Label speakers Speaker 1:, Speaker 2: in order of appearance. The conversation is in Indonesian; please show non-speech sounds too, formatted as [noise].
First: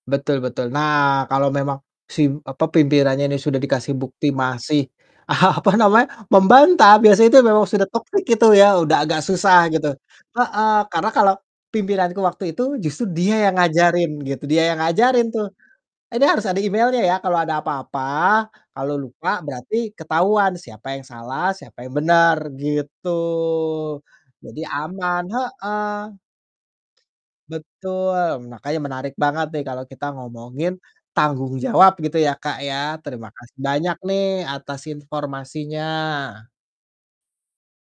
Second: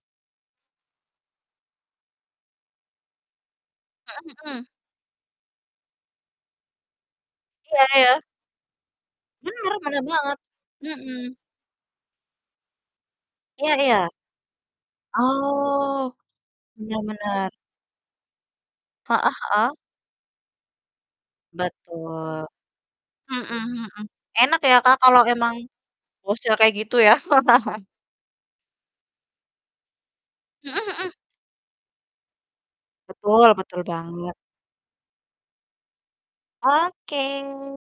Speaker 1: Betul betul, nah, kalau memang si, apa, pimpinannya ini sudah dikasih bukti
Speaker 2: Mhm mhm.
Speaker 1: masih, apa namanya, membantah biasanya itu memang sudah
Speaker 2: Iya iya.
Speaker 1: toxic itu ya, udah agak susah
Speaker 2: Benar
Speaker 1: gitu.
Speaker 2: benar banget,
Speaker 1: Heeh, karena kalau
Speaker 2: mhm.
Speaker 1: pimpinanku waktu itu, justru dia yang
Speaker 2: Iya
Speaker 1: ngajarin
Speaker 2: iya.
Speaker 1: gitu, dia yang ngajarin tuh.
Speaker 2: Oh.
Speaker 1: "Ini harus ada
Speaker 2: Bener
Speaker 1: emailnya ya, kalau
Speaker 2: benar.
Speaker 1: ada apa-apa, kalau
Speaker 2: Heeh
Speaker 1: lupa,
Speaker 2: heeh.
Speaker 1: berarti ketahuan siapa yang salah, siapa yang benar."
Speaker 2: Betul,
Speaker 1: Gitu.
Speaker 2: mhm mhm, enak
Speaker 1: Jadi
Speaker 2: ya Kak kalo
Speaker 1: aman,
Speaker 2: emang,
Speaker 1: heeh.
Speaker 2: bosnya kayak gitu ya? [laughs]
Speaker 1: Betul, makanya menarik banget nih kalau kita ngomongin
Speaker 2: Mhm mhm.
Speaker 1: tanggung jawab gitu ya Kak ya.
Speaker 2: Betul,
Speaker 1: Terimakasih
Speaker 2: betul
Speaker 1: banyak nih,
Speaker 2: banget.
Speaker 1: atas informasinya.
Speaker 2: Oke.